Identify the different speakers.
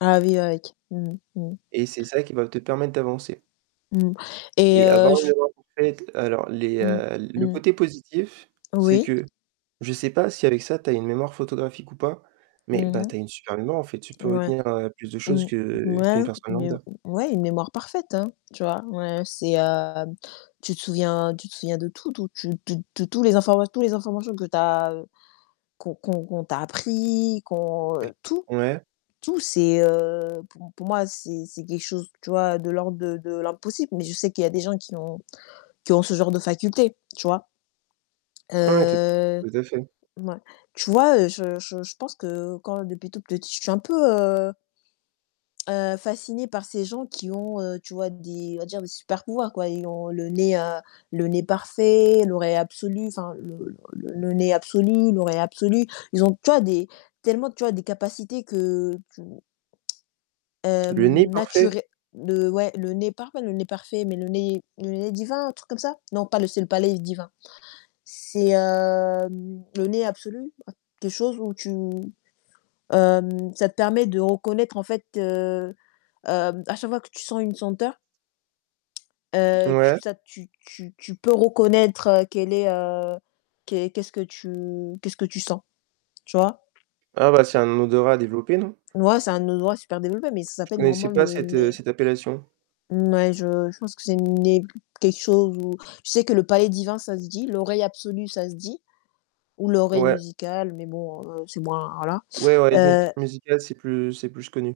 Speaker 1: Ah oui avec mmh mh, mmh.
Speaker 2: Et c'est ça qui va te permettre d'avancer
Speaker 1: Mmh mh et
Speaker 2: et avoir
Speaker 1: heu,
Speaker 2: une
Speaker 1: je
Speaker 2: [unintelligible] alors les,
Speaker 1: Mmh,
Speaker 2: heu le
Speaker 1: mmh.
Speaker 2: côté positif, c'est
Speaker 1: Oui.
Speaker 2: que je sais pas si avec ça, tu as une mémoire photographique ou pas,
Speaker 1: Mmh
Speaker 2: mais
Speaker 1: mh.
Speaker 2: bah tu as une super en fait, tu peux
Speaker 1: Ouais.
Speaker 2: retenir plus de choses
Speaker 1: Mmh.
Speaker 2: que
Speaker 1: Ouais
Speaker 2: qu'une personne.
Speaker 1: mais heu ouais, une mémoire parfaite hein. Tu vois? Ouais, c'est, heu, tu te souviens tu te souviens de tout, tout, tu tu tu tous les informa tous les informations que tu as qu'on qu'on qu'on t'a appris, qu'on tout,
Speaker 2: Ouais.
Speaker 1: tout, c'est, heu, pou pour moi, c'est c'est quelque chose, tu vois, de l'ordre de de l'impossible, mais je sais qu'il y a des gens qui ont qui ont ce genre de faculté. Tu vois?
Speaker 2: Ouais, tout
Speaker 1: Heu
Speaker 2: tout à fait.
Speaker 1: ouais. Tu vois, heu, je je je pense que quand depuis toute petite, je suis un peu, heu heu, fascinée par ces gens qui ont, heu, tu vois des, on va dire des super pouvoirs quoi. Ils ont le nez, heu, le nez parfait, l'oreille absolue, enfin le le le nez absolu, l'oreille absolue. Ils ont, tu vois, des, tellement, tu vois, des capacités que tu heu,
Speaker 2: Le nez
Speaker 1: nature
Speaker 2: parfait?
Speaker 1: le ouais, le nez par le nez parfait, mais le nez, le nez divin, un truc comme ça? Non, pas le c'est le palais divin c'est, heu, le nez absolu, quelque chose où tu hem, ça te permet de reconnaître en fait, heu heu, à chaque fois que tu sens une senteur, heu, tu
Speaker 2: Ouais.
Speaker 1: ça tu tu tu peux reconnaître qu'elle est, heu, qu qu'est-ce que tu qu'est-ce que tu sens. Tu vois?
Speaker 2: Ah bah c'est un odorat développé non?
Speaker 1: Ouais, c'est un odorat super développé, mais ça
Speaker 2: Je
Speaker 1: s'appelle, normalement,
Speaker 2: connaissais pas
Speaker 1: le
Speaker 2: cette, heu,
Speaker 1: nez
Speaker 2: cette appellation.
Speaker 1: Ouais, je je pense que c'est le nez quelque chose où je sais que le palais divin, ça se dit, l'oreille absolue, ça se dit. Ou l'oreille
Speaker 2: Ouais.
Speaker 1: musicale, mais bon, heu, c'est moins voilà,
Speaker 2: Ouais, avoir les zmuc
Speaker 1: heu
Speaker 2: musical, c'est plus c'est plus connu.